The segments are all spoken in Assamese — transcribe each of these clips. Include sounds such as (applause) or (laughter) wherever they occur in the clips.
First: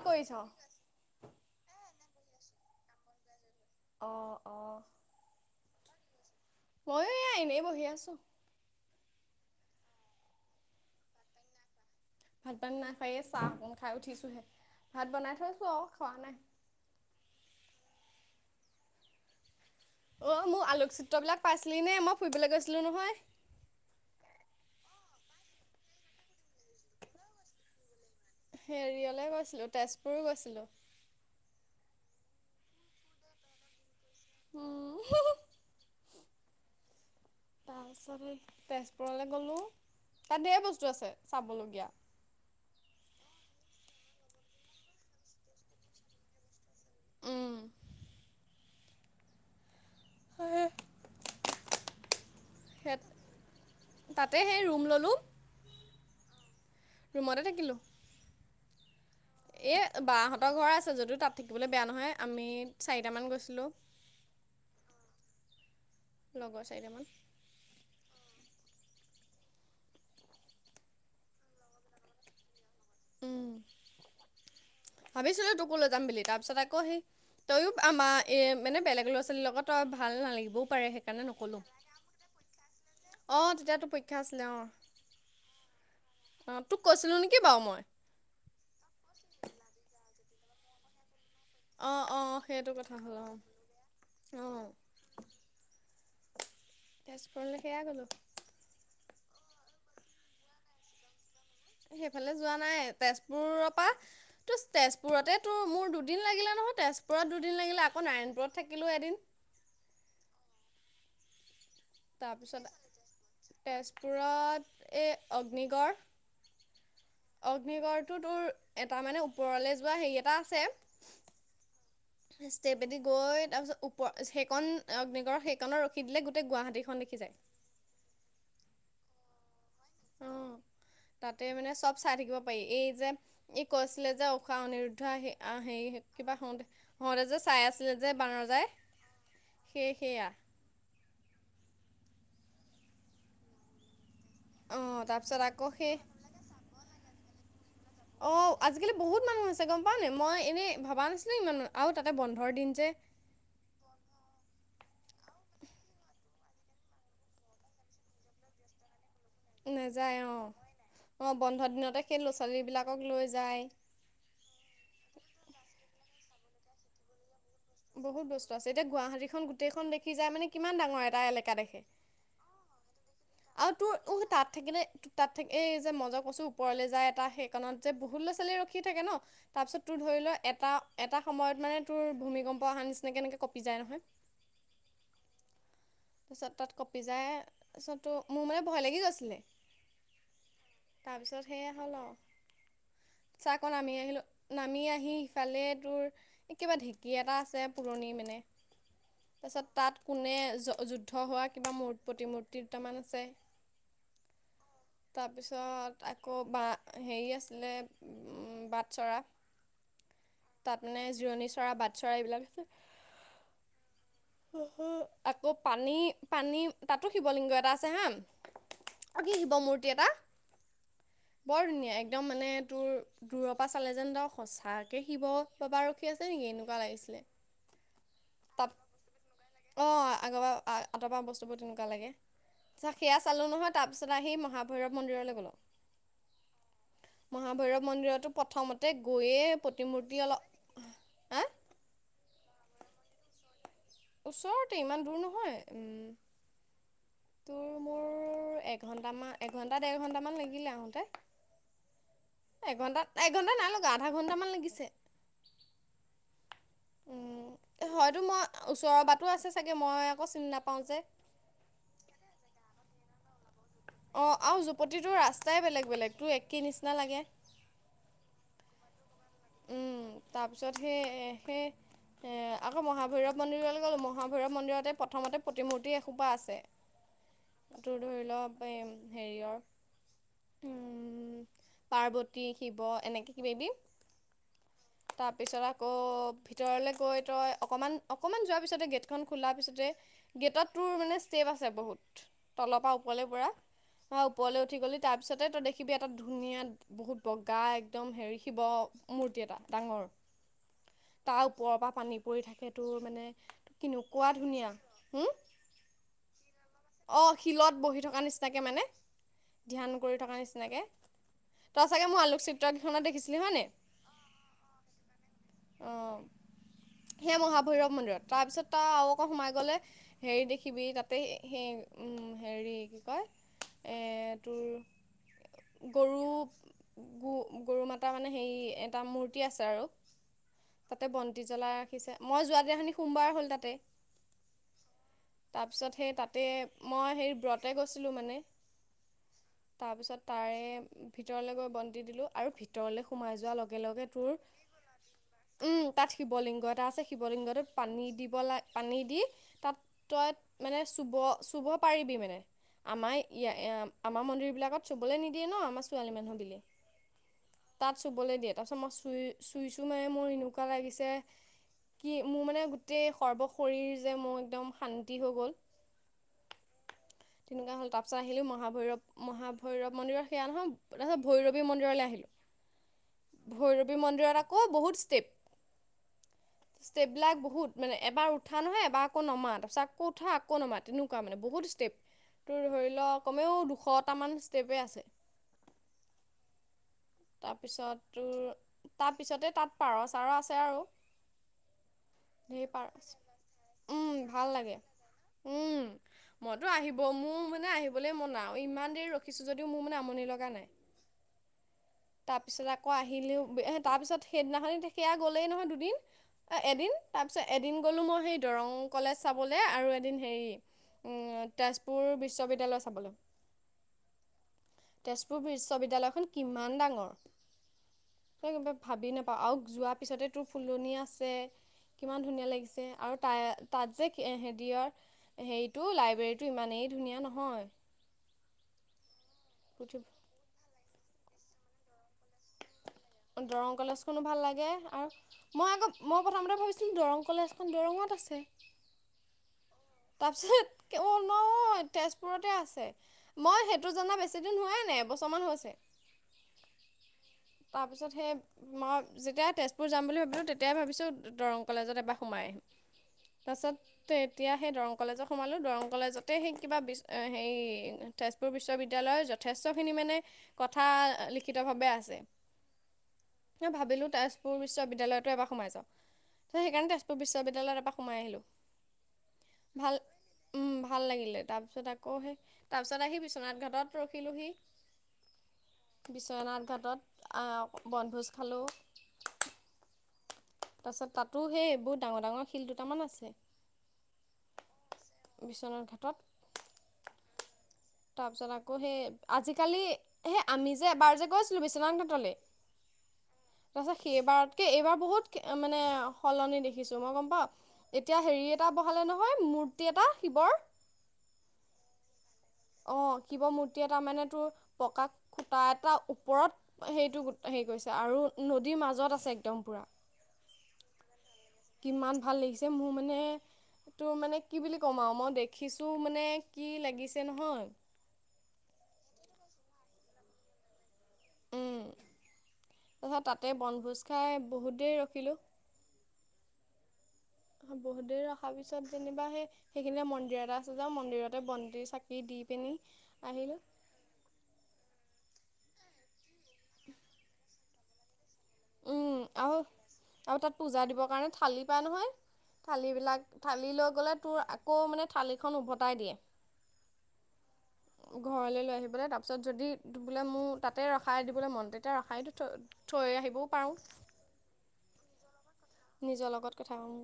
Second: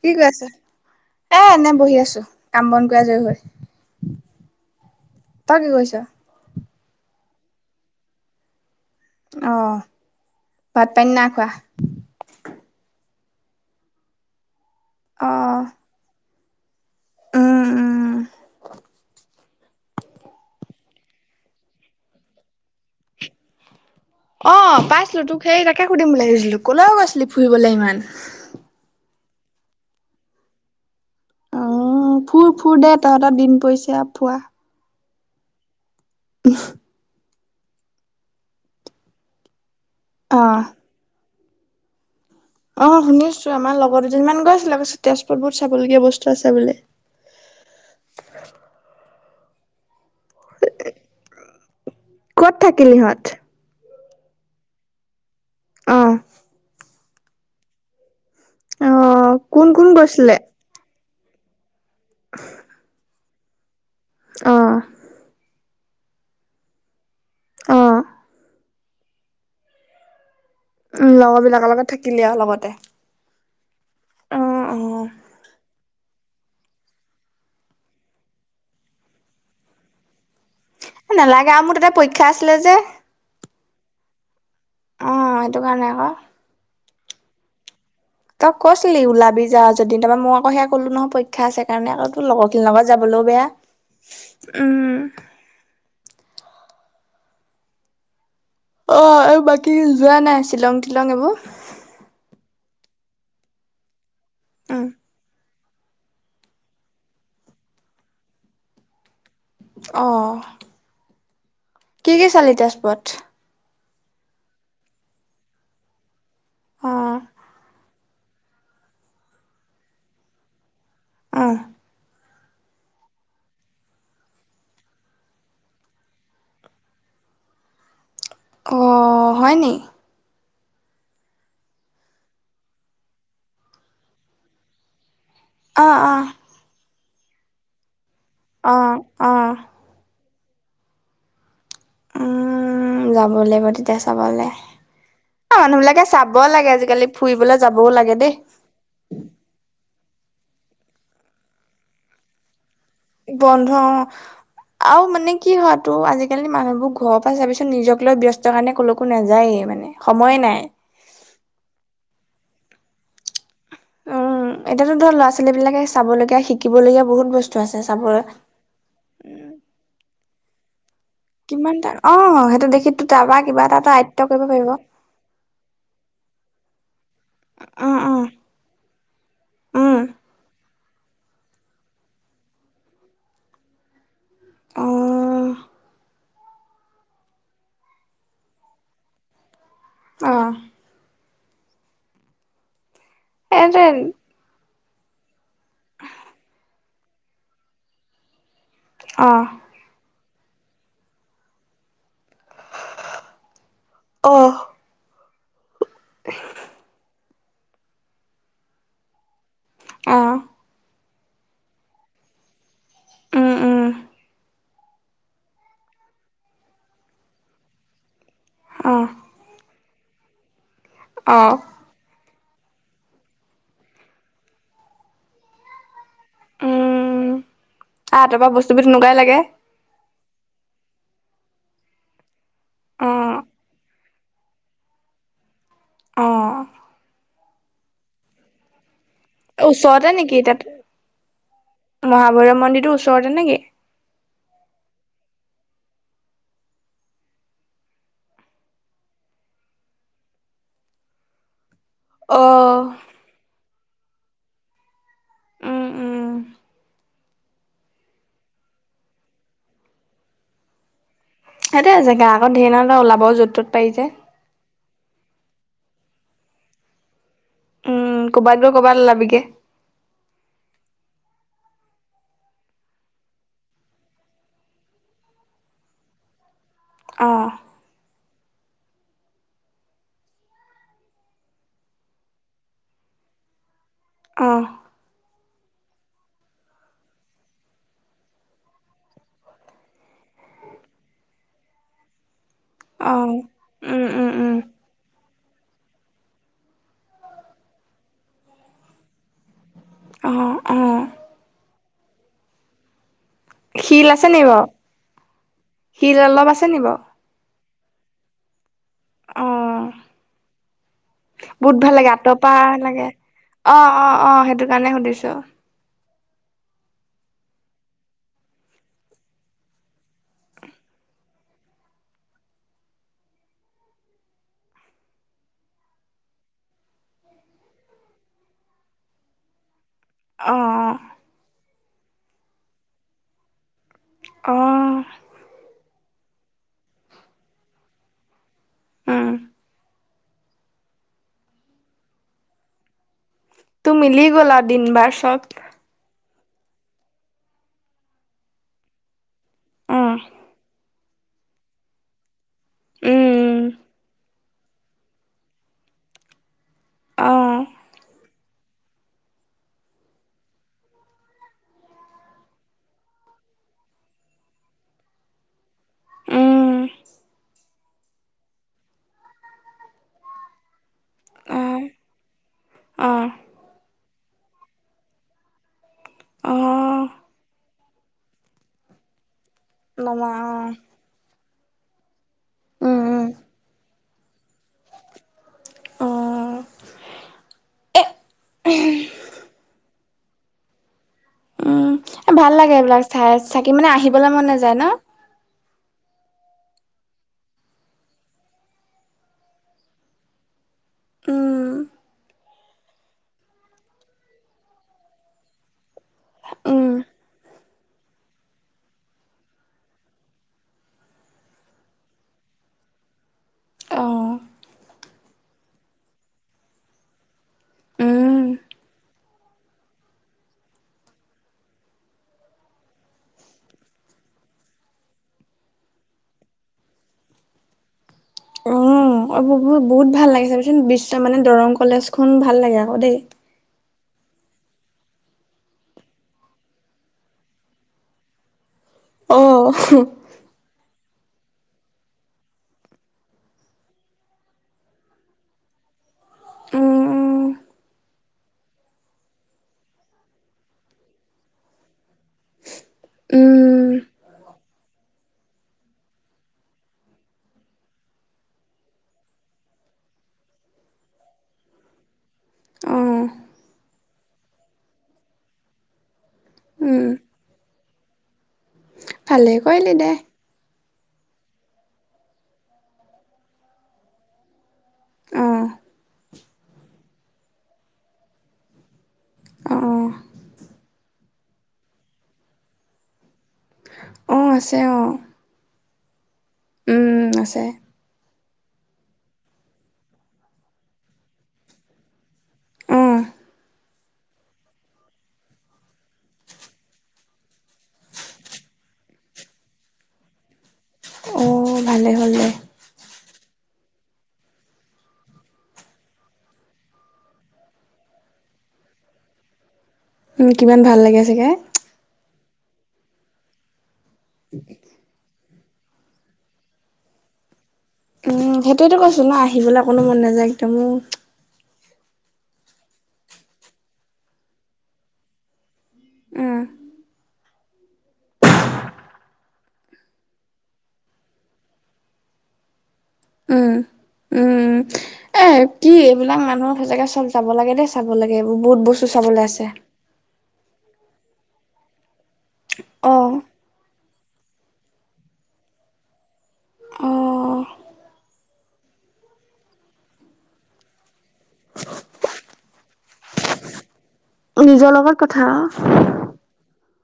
কি কৰি আছে, এ এনে বহি আছো কাম বন কৰি আজৰী হৈ। অ', অ'। তই কি কৰিছ। মইয়ো এয়া এনেই বহি আছোঁ। অ', ভাত পানী নাই খোৱা। ভাত পানী নাই খোৱা, এই চাহ অকন খাই উঠিছোঁহে, ভাত বনাই অ', থৈছোঁ আও খোৱা নাই। উম, উম। অ', মোৰ আলোকচিত্ৰবিলাক পাইছিলি নে, মই ফুৰিবলে গৈছিলোঁ নহয়। অ', পাইছিলো তোক সেই তাকে সুধিম বুলি ভাবিছিলো, ক'লৈ গৈছিলি ফুৰিবলে ইমান। হেৰিয়লে গৈছিলো, তেজপুৰো গৈছিলো। ফুৰ-ফুৰ দে তহঁতৰ দিন পৰিছে আৰু ফোৱা। উম, (unintelligible) (unintelligible) তাৰপিছত এই তেজপুৰলে গ'লোঁ, তাত ধেৰ অ', বস্তু আছে চাবলগীয়া। অ', শুনিছো আমাৰ লগৰ দুজনীমান গৈছিলে পিছে তেজপুৰত বহুত চাবলগীয়া বস্তু আছে বোলে। উম, (unintelligible) ক'ত থাকিল সেই ইহঁত। তাতে সেই ৰুম ল'লো। অ'। ৰুমতে থাকিলো, অ', কোন এ কোন গৈছিলে? বাহঁতৰ ঘৰ আছে যদিও তাত থাকিবলে বেয়া নহয় আমি চাৰিটামান গৈছিলোঁ। অ'। লগৰ চাৰিটামান। অ'। উম, লগৰবিলাকৰ লগত থাকিলি আও লগতে। উম, অ', অ'। ভাবিছিলো তোকো লৈ যাম বুলি। তাৰপিছত আকৌ সেই তইও আমাৰ এ মানে বেলেগ ল'ৰা ছোৱালীৰ লগত তই ভাল নালাগিবও পাৰে এই নালাগে আৰু মোৰ তাতে পৰীক্ষা আছিলে যে। অ', তেতিয়া তো পৰীক্ষা আছিলে অ'। অ', সেইটো কাৰণে আকৌ। অ', তোক কৈছিলোঁ নিকি বাও মই। তই কৈছিলি ওলাবি যা যদি তাৰ মই আকৌ সয়া কলো নহয়ই পৰীক্ষ- ক্ষাছে সেই কাৰণে অঁ আকৌ অঁ লগৰখিনিৰ সেইটো লগত কথা হ'ল যাবলৈও অঁ। বেয়া। অঁ। উম। তেজপুৰলৈকেয়া গ'লো। অ এই বাকী যোৱা নাই শ্বিলং তিলং এইবো? সেইফালে যোৱা নাই তেজপুৰৰ পা তো উম তেজপুৰতে তো মোৰ দুদিন লাগিলে নহয় তেজপুৰত দুদিন লাগিলে আকৌ নাৰায়ণপুৰত থাকিলো এদিন। অ। কি কি চালি তাপিছতা তেজপুৰত তেজপুৰত এ অগ্নিগড় অ অগ্নিগড়টো তোৰ এটা মানে ওপৰলে যোৱা হেৰি এটা আছে। ওহ। ষ্টেপ এদি গৈ তাৰপিছত ওপ সেইকণত অগ্নিগড়ৰ সেইকণত ৰখি দিলে গোটেই গুৱাহাটীখন দেখি যায়। অ হয় নি? তাতে মানে চব চাই থাকিব পাৰি এই যে এই কৈছিলে যে ঊষাহ অনিৰুদ্ধ আহি আহ অ সেৰি অ কিবা হওঁতে হওঁতে যে চাই আছিলে যে বানৰজা অ অ। সে সেয়া। উম যাব লাগিব তেতিয়া চাবলে। অঁ তাৰপিছত অ আকৌ মানুহ সেই বিলাকে চাবও লাগে আজিকালি ফুৰিবলৈ যাবও লাগে দেই। অঁ আজিকালি বহুত মানুহ আছে গম পাও নে মই এনেই ভবা নাছিলো ইমান আৰু তাতে বন্ধৰ দিন যে। বন্ধ অ। আৰু মানে কি হয় তো আজিকালি মানুহবোৰ ঘৰৰ পৰা চাবি চুন নিজক লৈ ব্যস্ত কাৰণে কলোক- কো নাযায়েই মানে, সময়ে নাই। অ বন্ধ দিনতে সেই ল'ৰা ছোৱালী বিলাকক লৈ যায়। উম এতিয়াতো ধৰ লৰা ছোৱালী বিলাকে চাব লগীয়া শিকিবলগীয়া বহুত বস্ত- বহুত বস্তু আছে এতিয়া গুৱাহাটীখন গোটেইখন দেখি যায় মানে কিমান ডাঙৰ এটা এলেকা কিমান দেখে। তাৰ অ সেইটো দেখিতো তাৰপা কিবা আৰু তোৰ এটা উহ আয়ত্ব কৰিব তাত পাৰিব। থাকিলে তাত থাকি এই যে মজক কছো ওপৰলে যায়। টা সেইকণত যে উম বহুত উম ল'ৰা ছোৱালীয়ে ৰখি থাকে যে ন তাৰপিছত তোৰ ধৰি লোৱা এটা এটা সময়ত মানে তোৰ ভূমিকম্প অহাৰ নিচিনাকে এনেকে কঁপি যায় নহয়। অহ। তাৰপিছত তাত কঁপি যায় তাপিছতো মোৰ মানে ভয় লাগি গৈছিলে। অ। তাৰপিছত সেয়া হ'ল আও, চা কন এইটো আমি আহিলো। নামি আহি ইফালে তোৰ কিবা ঢেঁকী এটা আছে পুৰণি মানে। অ তাৰপাছত তাত কোনে যুদ্ধ হোৱা কিবা মূ প্ৰতিমূৰ্তি দুটামান আছে অ তাৰপিছত আকৌ বা হেৰি আছিলে বাট চৰা। আহ। তাত মানে জিৰণি চৰা বাট চৰা এইবিলাক আছে। উম উম। আকৌ পানী পানী তাতো শিৱলিংগ এটা আছে হা। অ কি শিৱ মূৰ্তি এটা অ বৰ ধুনীয়া এক- দম মানে তোৰ দূৰৰ পৰা চালে যেন দ সঁচাকে শিৱ পাবা আৰ- ক্ষী আছে নেকি এনেকুৱা লাগিছিলে, উম আ তাৰপা তাত। বস্তুবোৰ তেনেকুৱাই লাগে অ আগৰ পৰা আঁতৰ পা বস্তুবোৰ তেনেকুৱা লাগে। অ সেয়া চালোঁ নহয় তাৰপিছত আহি মহাভৈৰৱ মন্দিৰলৈ গ'লো। অ। মহাভৈৰৱ মন্দিৰতো প্ৰথমতে গৈয়ে ওচৰতে প্ৰতিমূৰ্তি নেকি অলপ তাত, হা মহাভৈৰৱ মন্দিৰটোৰ ওচৰতে নেকি? ওচৰতে ইমান দূৰ নহয়, উম। তোৰ মোৰ এঘন্টামান এঘন্টা দেৰ ঘন্টামান লাগিলে আহোতে। অ এঘণ্টাত এঘণ্টা নাই লগা আধা ঘণ্টামান লাগিছে। উম উম উম হয়তো মই ওচৰৰ বাটো আছে চাগে মই আকৌ চিনি নাপাওঁ যে। সেইতে জেগা আকৌ ধেৰ নহলে ওলাব য'ত ত'ত পাৰি যে। অঁ আৰু যুপতিটোৰ ৰাস্তাই বেলেগ - বেলেগ তোৰ একেই নিচিনা লাগে। উম ক'বাত গৈ কবাত উলাবিগে। উম তাৰপিছত সেই সেই এ আকৌ মহাভৈৰৱ মন্দিৰলৈ গ'লোঁ মহাভৈৰৱ মন্দিৰতে প্ৰথমতে প্ৰতিমূৰ্তি এসোপা আছে। অ। তোৰ ধৰি লওক পেম হেৰিয়ৰ উম পাৰ্বতী -শিৱ এনেকৈ কিবা কিবি অঁহ। তাৰপিছত আকৌ ভিতৰলৈ গৈ তই অকণমান - অকণমান যোৱাৰ পিছতে গেটখন খোলাৰ পিছতে গেটত তোৰ মানে ষ্টেপ আছে বহুত তলৰ পৰা অ ওপৰলৈ পৰা উম বা উম উম ওপৰলৈ উঠি গ'লে তাৰপিছতে তই দেখিবি এটা ধুনীয়া বহুত বগা একদম হেৰি শিৱ মূৰ্তি এটা ডাঙৰ। অঁহ, অঁহ। তাৰ ওপৰৰ পৰা পানী পৰি থাকেতো মানে কিনো শিল আছে কোৱা নি ধুনীয়া বাৰু হুম! শিল অলপ আছে নি বাৰু অ। শিলত বহি থকা নিচিনাকৈ মানে অ ধ্যান কৰি থকা নিচিনাকে। বহুত তই ভাল চাগে লাগে মোৰ আঁতৰ পৰা আলোকচিত্ৰ লাগে, কেইখনত দেখিছিলি হয়নে অঁ-অঁ-অঁ সেইটো কাৰণে সুধিছো। (unintelligible) সেইয়া মহাভৈৰৱ মন্দিৰত তাৰপিছত তাৰ আৰু আকৌ সোমাই গ'লে হেৰি দেখিবি তাতে সেই উম হেৰি কি কয় এ তোৰ গৰু গোঁ গৰু মাতা মানে হেৰি এটা মূৰ্তি আছে আৰু। অ তাতে বন্তি জ্বলাই ৰাখিছে, মই যোৱা দিনাখনি সোমবাৰ হল তাতে। অঁ। তাৰপিছত সেই তাতে মই সেইৰি ব্ৰতে গৈছিলোঁ মানে। উম। তাৰ পিছত তাৰে ভিতৰলৈ গৈ বন্তি দিলো আৰু ভিতৰলৈ সোমাই যো যোৱাৰ লগে-লগে মিলি তোৰ গ'ল আৰু দিন বাৰ চব উম। তাত শিৱলিংগ এটা আছে, শিৱলিংগটোত পানী দিব লাগ পানী দি তাত উম তই মানে চুব-চুব পাৰিবি মানে আমাৰ ইয়া উম - ইয়া মন্দিৰবিলাকত চুবলৈ নিদিয়ে ন আমাৰ ছোৱালীমানুহ বুলি, অ তাত চুবলৈ দিয়ে। তাৰপাছত মই চুই-চুই চোহে মোৰ এনেকুৱা লাগিছে কি মোৰ মানে গোটেই সৰ্বশৰীৰ যে মোৰ একদম শান্তি হৈ গ'ল। উম। তেনেকুৱা হ'ল তাৰপাছত আহিলোঁ মহাভৈৰৱ- মহাভৈৰৱ মন্দিৰত সেয়া নহয় তাৰপিছত ভৈৰৱী অ', মন্দিৰলৈ আহিলোঁ, ভৈৰৱী মন্দিৰত আকৌ বহুত ষ্টেপ অঁ। ষ্টেপবিলাক বহুত মানে এবাৰ উঠা নহয়, এবাৰ আকৌ নমা তাৰপিছত আকৌ উঠা নমা আকৌ অ', নমা তেনো কুৱা মানে বহুত ষ্টেপ, তোৰ ধৰি উম, উম, লওক কমেও দুশটামান ষ্টেপেই আছে। অ', এ তাৰপিছত তোৰ তাৰপিছতে তাত পাৰচ পাৰ আছে আৰু। উম এ ভাল ধেৰ লাগে পাৰ এইবিলাক চাই চাকি মানে উম আহিবলৈ মন ভাল নাযায় লাগে ন? উম, মইতো আহিব মোৰ মানে আহিবলৈ মন নাই। অ ইমান দেৰি ৰখিছো যদিও মোৰ মানে আমনি লগা নাই। উম, তাৰপিছত আকৌ আহিলেও তাৰপিছত সেইদিনাখন সেয়া গ'লেই নহয় দুদিন। অ উম এদিন তাৰপিছত এদিন গ'লো মই সেই দৰং কলেজ চাবলৈ আৰু এদিন হেৰি উম তেজপুৰ বিশ্ববিদ্যালয় চাবলে। অ তেজপুৰ বিশ্ববিদ্যালয়খন কিমান ডাঙৰ উম, সেই কিবা ভাবি নাপাওঁ আও যোৱাৰ পিছতে তোৰ ফুলনি আছে। কিমান ধুনীয়া লাগিছে আৰু তাই তাত যে হেৰিয়ৰ হেৰিটো লাইব্ৰেৰীটো ইমানেই ধুনীয়া নহয়। উম, পুথি বহুত-বহুত ভাল লাগে চাবিচোন বিশ্ব মানে দৰং কলেজখন ভাল লাগে আকৌ দেই। দৰং কলেজখনো ভাল লাগে আও মই আকৌ মই প্ৰথমতে ভাবিছিলোঁ দৰং কলেজখন দৰঙত আছে। অ তাৰপিছেত অ নহয় তেজপুৰতে আছে মই সেইটো জনা বেছিদিন হোৱাই নাই এবছৰমান হৈছে। উম-উম তাৰপিছত সেই মই যেতিয়া তেজপুৰ যাম বুলি ভাবিলোঁ তেতিয়াই ভাবিছোঁ দৰং কলেজত এবাৰ সোমাই আহিম উম তাৰপিছত এতিয়া সেই দৰং কলেজত সোমালোঁ দৰং কলেজতে সেই কিবা বি হেৰি তেজপুৰ বিশ্ববিদ্যালয়ৰ যথেষ্টখিনি মানে কথা লিখিতভাৱে আছে অ ভাবিলোঁ তেজপুৰ বিশ্ববিদ্যালয়টো এবাৰ সোমাই যাওঁ ত' সেইকাৰণে উম, তেজপুৰ বিশ্ববিদ্যালয়ত এপাক সোমাই আহিলোঁ। ভালে ভাল কৰিলি দে উম, ভাল লাগিলে তাৰপিছত আকৌ সেই তাৰপিছত আহি বিশ্বনাথ ঘাটত ৰখিলোঁহি অ বিশ্বনাথ ঘাটত আহ বনভোজ খালোঁ। অ অ তাৰপাছত তাতো সেই বহুত ডাঙৰ-ডাঙৰ শিল দুটামান আছে। অ আছে অ বিশ্বনাথ ঘাটত উম, আছে। তাৰপিছত আকৌ সেই আজিকালি সেই আমি যে এবাৰ যে গৈছিলোঁ বিশ্বনাথঘাটলে অ'। তাৰপাছত সেইবাৰতকে এইবাৰ বহুত মানে সলনি দেখিছো মই গম পাওঁ এতিয়া হেৰি এটা বহালে নহয় মূৰ্তি এটা শিৱৰ অ ভালে হ'লে দে অ শিৱ মূৰ্তি এটাৰ মানে তোৰ পকা খুটা এটা ওপৰত সেইটো হেৰি কৰিছে আৰু নদীৰ মাজত আছে একদম পূৰা কিমান ভাল লাগে চাগে কিমান ভাল লাগিছে মোৰ মানে তোৰ মানে কি বুলি ক'ম আও মই দে খিচো মানে কি লাগিছে নহয় উম সেইটোৱে টো কৈছো না আহিবলে অকনো মন নাযায় একদমো উম তাৰপাছত তাতে বনভোজ খাই বহুত দেৰি ৰখিলোঁ উম বহুত দেৰি ৰখা পিছত যেনিবা সেই সেইখিনিতে মন্দিৰ এটা আছে যে মন্দিৰতে বন্তি চাকি দি পিনি আহিলোঁ। উম উম উম এ কি এইবিলাক মানুহক সচাঁগে চব যাব লাগে দেই চাব লাগে এইবোৰ বহুত বস্তু উম চাবলে আৰু আছে। আৰু তাত পূজা দিবৰ কাৰণে থালি পায় নহয় থালিবিলাক অ', থালি লৈ গ'লে তোৰ আকৌ মানে থালিখন উভতাই দিয়ে অ ঘৰলে লৈ আহিবলে তাৰপিছত যদি বোলে মোৰ তাতে ৰখাই দিবলে মন তেতিয়া ৰখাই দি থৈ থৈ আহিবও পাওঁ। নিজৰ লগত কথা আও। নিজৰ লগত কথা উ,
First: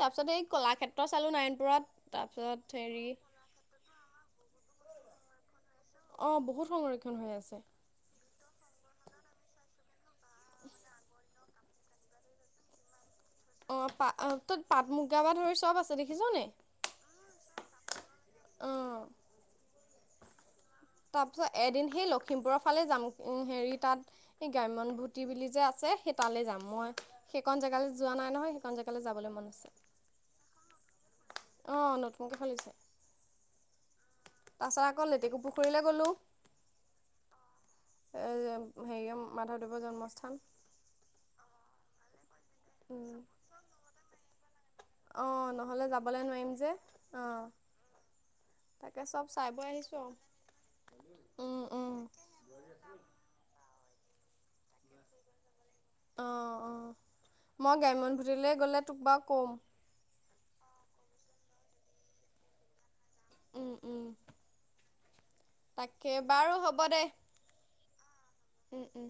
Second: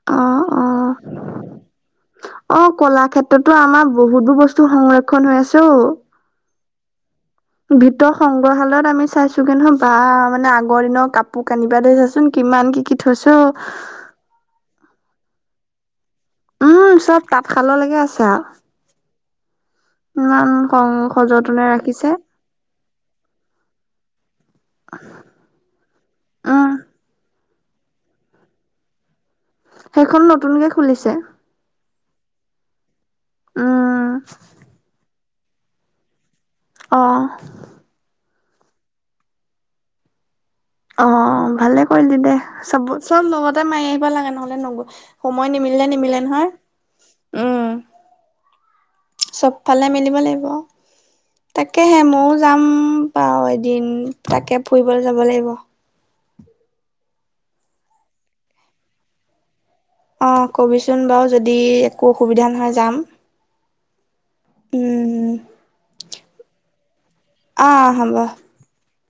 তাৰপিছত এই অ', অ'। কলাক্ষেত্ৰ চালোঁ নয়ণপুৰত তাৰপিছত হেৰি তাতো আমাৰ বহুতো বস্তু সংৰক্ষণ হৈ আছে অ, অ, বহুত সংৰক্ষণ হৈ আছে। ভিতৰ সংগ্ৰহালয়ত আমি চাইছোগে নহয় বা মানে আগৰ দিনৰ কাপ পোৰ কানি বাদে চাচোন কিমান কি- কি থৈছে অ, অ, পা তত পাট মুগা পা ধৰি চব আছে দেখিছনে? উ, চব তাঁতশাললৈকে আছে আও অঁ ইমান খং তাৰপিছত সযতনে এদিন সেই ৰাখিছে লখিমপুৰৰ ফালে যাম এ হেৰি তাত এ গ্ৰাম্যনভূতি বুলি যে আছে সেই তালে যাম উম মই সেইকণ জেগালে যোৱা নাই নহয় সেইকন জেগালে যাবলে মন আছে। সেইখন নতুনকে খুলিছে। অ, নতুনকে খুলিছে উম পাছত আকৌ লেটেকু পুখুৰীলে গ'লো। অহ', এইযে হেৰি অ, মাধৱদেৱৰ জন্মস্থান অ, ভালে কৰিলি দে চব -চব লগতে মাই আহিব লাগে নহলে নগ'ল সময় অঁ নহ'লে নিমিলিলে নিমিলে যাবলৈ নহয় নোৱাৰিম যে অঁ উম, তাকে চব চাই বৈ চবফালে আহিছোঁ আৰু মিলিব লাগিব উম উম তাকেহে ময়ো যাম বাও এদিন তাকে ফুৰিবলে যাব লাগিব। অ', অ', মই গ্ৰাম্যনভুতিলৈ গ'লে তোক বাৰু ক'ম। অ, কবিচোন বাৰু যদি একো অসুবিধা নহয় যাম। উম- উম উম, তাকে বাৰু হ'ব দে। অ, হ'ব। উম -উম